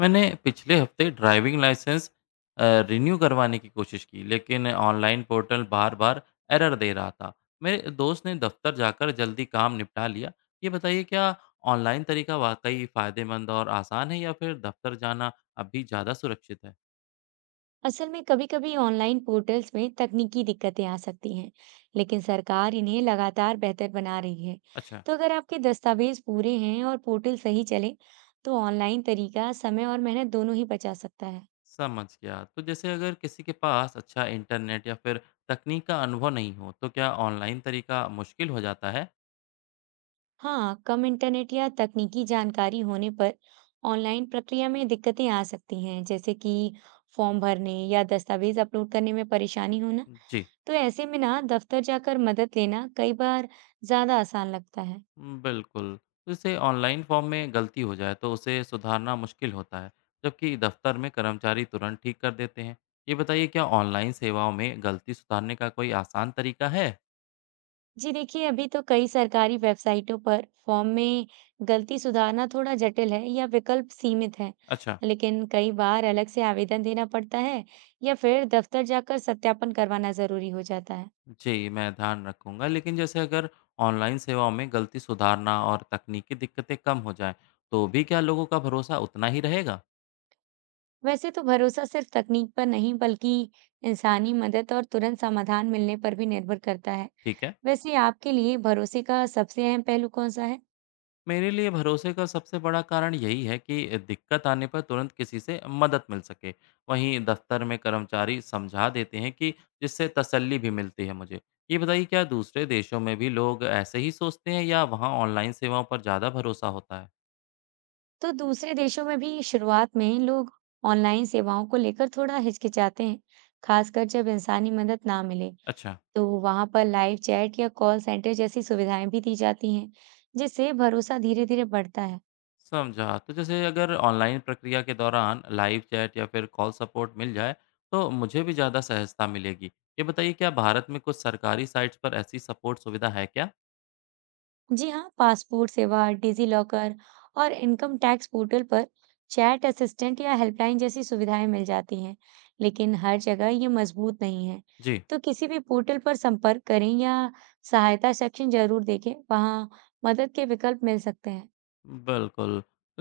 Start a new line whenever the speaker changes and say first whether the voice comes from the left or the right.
left: मैंने पिछले हफ्ते ड्राइविंग लाइसेंस रिन्यू करवाने की कोशिश की लेकिन ऑनलाइन पोर्टल बार बार एरर दे रहा था। मेरे दोस्त ने दफ्तर जाकर जल्दी काम निपटा लिया। ये बताइए क्या ऑनलाइन तरीका वाकई फ़ायदेमंद और आसान है या फिर दफ्तर जाना अब भी ज़्यादा सुरक्षित है।
right: असल में कभी-कभी ऑनलाइन पोर्टल्स में तकनीकी दिक्कतें आ सकती हैं, लेकिन सरकार इन्हें लगातार बेहतर बना रही है।
left: अच्छा।
right: तो अगर आपके दस्तावेज पूरे हैं और पोर्टल सही चले, तो ऑनलाइन तरीका समय और मेहनत दोनों ही बचा सकता है।
left: समझ गया। तो जैसे अगर किसी के पास अच्छा इंटरनेट या फिर तकनीक का अनुभव नहीं हो तो क्या ऑनलाइन तरीका मुश्किल हो जाता है।
right: हाँ, कम इंटरनेट या तकनीकी जानकारी होने पर ऑनलाइन प्रक्रिया में दिक्कतें आ सकती हैं, जैसे कि फॉर्म भरने या दस्तावेज अपलोड करने में परेशानी होना।
left: जी।
right: तो ऐसे में ना दफ्तर जाकर मदद लेना कई बार ज्यादा आसान लगता है।
left: बिल्कुल। जैसे ऑनलाइन फॉर्म में गलती हो जाए तो उसे सुधारना मुश्किल होता है, जबकि दफ्तर में कर्मचारी तुरंत ठीक कर देते हैं। ये बताइए क्या ऑनलाइन सेवाओं में गलती सुधारने का कोई आसान तरीका है?
right: जी देखिए, अभी तो कई सरकारी वेबसाइटों पर फॉर्म में गलती सुधारना थोड़ा जटिल है या विकल्प सीमित हैं।
left: अच्छा,
right: लेकिन कई बार अलग से आवेदन देना पड़ता है या फिर दफ्तर जाकर सत्यापन करवाना जरूरी हो जाता है।
left: जी मैं ध्यान रखूंगा। लेकिन जैसे अगर ऑनलाइन सेवाओं में गलती सुधारना और तकनीकी दिक्कतें कम हो जाएं, तो भी क्या लोगों का भरोसा उतना ही रहेगा?
right: वैसे तो भरोसा सिर्फ तकनीक पर नहीं बल्कि इंसानी मदद और तुरंत समाधान मिलने पर भी निर्भर करता है।
left: ठीक है।
right: वैसे आपके लिए भरोसे का सबसे अहम पहलू कौन सा है?
left: मेरे लिए भरोसे का सबसे बड़ा कारण यही है कि दिक्कत आने पर तुरंत किसी से मदद मिल सके। वहीं दफ्तर में कर्मचारी समझा देते हैं, कि जिससे तसल्ली भी मिलती है मुझे। ये बताइए क्या दूसरे देशों में भी लोग ऐसे ही सोचते हैं या वहाँ ऑनलाइन सेवाओं पर ज़्यादा भरोसा होता है।
right: तो दूसरे देशों में भी शुरुआत में लोग ऑनलाइन सेवाओं को लेकर थोड़ा हिचकिचाते हैं, खासकर जब इंसानी मदद ना मिले।
left: अच्छा।
right: तो वहां पर लाइव चैट या कॉल सेंटर जैसी सुविधाएं भी दी जाती हैं, जिससे भरोसा धीरे-धीरे बढ़ता है।
left: समझा। तो जैसे अगर ऑनलाइन प्रक्रिया के दौरान लाइव चैट या फिर कॉल सपोर्ट मिल जाए तो मुझे भी ज़्यादा सहजता मिलेगी। ये बताइए क्या भारत में कुछ सरकारी साइट्स पर ऐसी सपोर्ट सुविधा है क्या।
right: जी हाँ, पासपोर्ट सेवा, डिजीलॉकर और इनकम टैक्स पोर्टल पर चैट असिस्टेंट या हेल्पलाइन जैसी सुविधाएं मिल जाती हैं, लेकिन हर जगह ये मजबूत नहीं है।
left: जी।
right: तो किसी भी पोर्टल पर संपर्क करें या सहायता सेक्शन जरूर देखें, वहाँ मदद के विकल्प मिल सकते हैं।
left: बिल्कुल।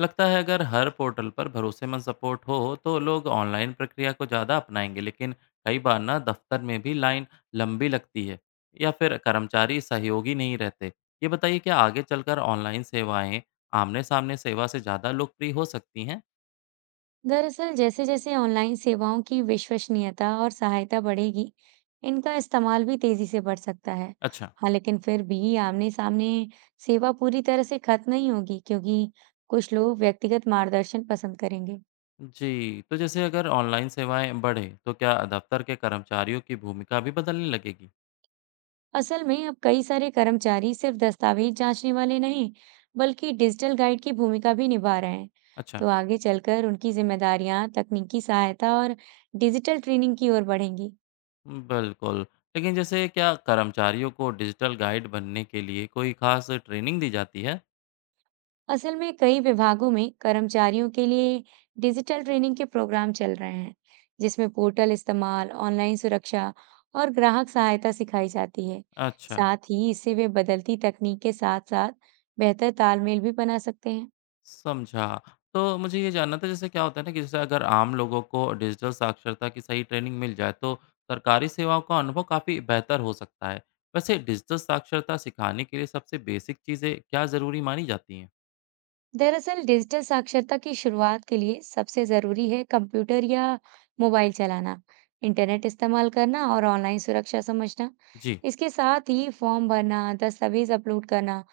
left: लगता है अगर हर पोर्टल पर भरोसेमंद सपोर्ट हो, तो लोग ऑनलाइन प्रक्रिया को ज़्यादा अपनाएँगे, लेकिन कई बार ना दफ्तर में भी लाइन लंबी लगती है या फिर कर्मचारी सहयोगी नहीं रहते। ये बताइए क्या आगे चलकर ऑनलाइन सेवाएँ आमने-सामने सेवा से ज़्यादा लोकप्रिय हो सकती हैं?
right: दरअसल जैसे जैसे ऑनलाइन सेवाओं की विश्वसनीयता और सहायता बढ़ेगी, इनका इस्तेमाल भी तेजी से बढ़ सकता है।
left: अच्छा।
right: हाँ, लेकिन फिर भी आमने-सामने सेवा पूरी तरह से खत्म नहीं होगी, क्योंकि कुछ लोग व्यक्तिगत मार्गदर्शन पसंद करेंगे।
left: जी, तो जैसे अगर ऑनलाइन सेवाएँ बढ़ें, तो क्या दफ्तर के कर्मचारियों की भूमिका भी बदलने लगेगी?
right: असल में अब कई सारे कर्मचारी सिर्फ दस्तावेज जांचने वाले नहीं, बल्कि डिजिटल गाइड की भूमिका भी निभा रहे हैं।
left: अच्छा।
right: तो आगे चलकर उनकी जिम्मेदारियां तकनीकी सहायता और डिजिटल ट्रेनिंग की ओर बढ़ेंगी।
left: बिल्कुल। लेकिन जैसे क्या कर्मचारियों को डिजिटल गाइड बनने के लिए कोई ख़ास ट्रेनिंग दी जाती है?
right: असल में कई विभागों में कर्मचारियों के लिए डिजिटल ट्रेनिंग के प्रोग्राम चल रहे हैं, जिसमें पोर्टल इस्तेमाल, ऑनलाइन सुरक्षा और ग्राहक सहायता सिखाई जाती है।
left: अच्छा,
right: साथ ही इससे वे बदलती तकनीक के साथ-साथ बेहतर तालमेल भी बना सकते हैं।
left: समझा। तो मुझे ये जानना था जैसे क्या होता है ना कि जैसे अगर आम लोगों को डिजिटल साक्षरता की सही ट्रेनिंग मिल जाए तो सरकारी सेवाओं का अनुभव काफ़ी बेहतर हो सकता है। वैसे डिजिटल साक्षरता सिखाने के लिए सबसे बेसिक चीज़ें क्या ज़रूरी मानी जाती हैं?
right: दरअसल डिजिटल साक्षरता की शुरुआत के लिए सबसे जरूरी है कंप्यूटर या मोबाइल चलाना, इंटरनेट इस्तेमाल करना और ऑनलाइन सुरक्षा समझना।
left: जी।
right: इसके साथ ही फॉर्म भरना, दस्तावेज अपलोड करना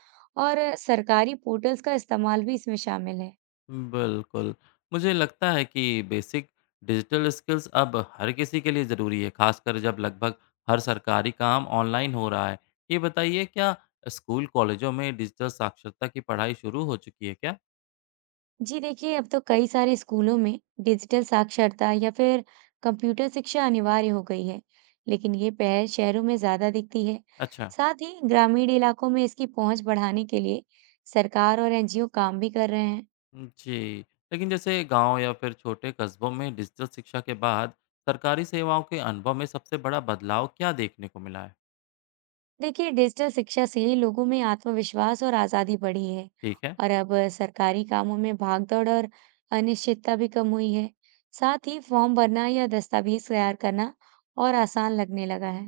right: और सरकारी पोर्टल्स का इस्तेमाल भी इसमें शामिल है।
left: बिल्कुल। मुझे लगता है कि बेसिक डिजिटल स्किल्स अब हर किसी के लिए ज़रूरी है, खासकर जब लगभग हर सरकारी काम ऑनलाइन हो रहा है। ये बताइए क्या स्कूल, कॉलेजों में डिजिटल साक्षरता की पढ़ाई शुरू हो चुकी है क्या?
right: जी देखिए, अब तो कई सारे स्कूलों में डिजिटल साक्षरता या फिर कंप्यूटर शिक्षा अनिवार्य हो गई है, लेकिन ये पहल शहरों में ज़्यादा दिखती है।
left: अच्छा।
right: साथ ही ग्रामीण इलाकों में इसकी पहुंच बढ़ाने के लिए सरकार और एनजीओ काम भी कर रहे हैं।
left: जी, लेकिन जैसे गाँव या फिर छोटे कस्बों में डिजिटल शिक्षा के बाद सरकारी सेवाओं के अनुभव में सबसे बड़ा बदलाव क्या देखने को मिला है?
right: देखिए, डिजिटल शिक्षा से लोगों में आत्मविश्वास और आज़ादी बढ़ी है,
left: ठीक है।
right: और अब सरकारी कामों में भागदौड़ और अनिश्चितता भी कम हुई है। साथ ही फॉर्म भरना या दस्तावेज तैयार करना और आसान लगने लगा है।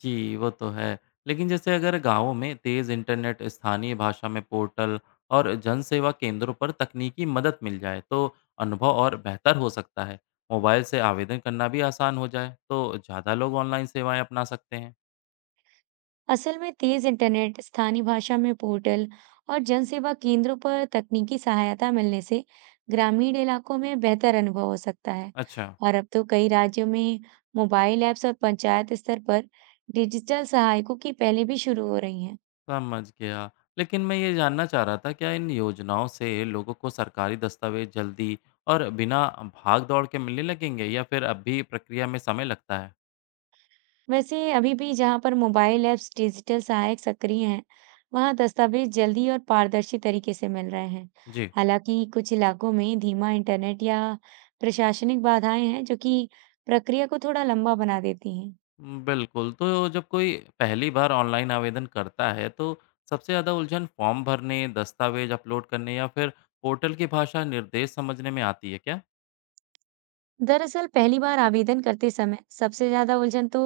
left: जी, वो तो है। लेकिन जैसे अगर गाँवों में तेज़ इंटरनेट, स्थानीय भाषा में पोर्टल और जनसेवा केंद्रों पर तकनीकी मदद मिल जाए, तो अनुभव और बेहतर हो सकता है। मोबाइल से आवेदन करना भी आसान हो जाए, तो ज़्यादा लोग ऑनलाइन सेवाएँ अपना सकते हैं।
right: असल में तेज इंटरनेट, स्थानीय भाषा में पोर्टल और जनसेवा केंद्रों पर तकनीकी सहायता मिलने से ग्रामीण इलाकों में बेहतर अनुभव हो सकता है।
left: अच्छा,
right: और अब तो कई राज्यों में मोबाइल ऐप्स और पंचायत स्तर पर डिजिटल सहायकों की पहले भी शुरू हो रही हैं।
left: समझ गया। लेकिन मैं ये जानना चाह रहा था, क्या इन योजनाओं से लोगों को सरकारी दस्तावेज़ जल्दी और बिना भाग-दौड़ के मिलने लगेंगे या फिर अब भी प्रक्रिया में समय लगता है?
right: वैसे अभी भी जहाँ पर मोबाइल ऐप्स, डिजिटल सहायक सक्रिय हैं, वहाँ दस्तावेज जल्दी और पारदर्शी तरीके से मिल रहे हैं।
left: जी।
right: हालांकि कुछ इलाकों में धीमा इंटरनेट या प्रशासनिक बाधाएं हैं, जो कि प्रक्रिया को थोड़ा लंबा बना देती हैं।
left: बिल्कुल, तो जब कोई पहली बार ऑनलाइन आवेदन करता है, तो सबसे ज़्यादा उलझन फॉर्म भरने, दस्तावेज़ अपलोड करने या फिर पोर्टल की भाषा निर्देश समझने में आती है क्या?
right: दरअसल पहली बार आवेदन करते समय सबसे ज्यादा उलझन तो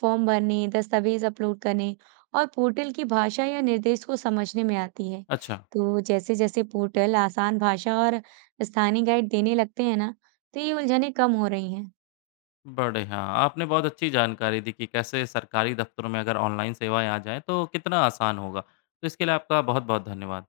right: फॉर्म भरने, दस्तावेज अपलोड करने और पोर्टल की भाषा या निर्देश को समझने में आती है।
left: अच्छा,
right: तो जैसे जैसे पोर्टल आसान भाषा और स्थानीय गाइड देने लगते हैं ना, तो ये उलझनें कम हो रही हैं।
left: बड़े हाँ, आपने बहुत अच्छी जानकारी दी कि कैसे सरकारी दफ्तरों में अगर ऑनलाइन सेवाएँ आ जाएँ, तो कितना आसान होगा। तो इसके लिए आपका बहुत-बहुत धन्यवाद।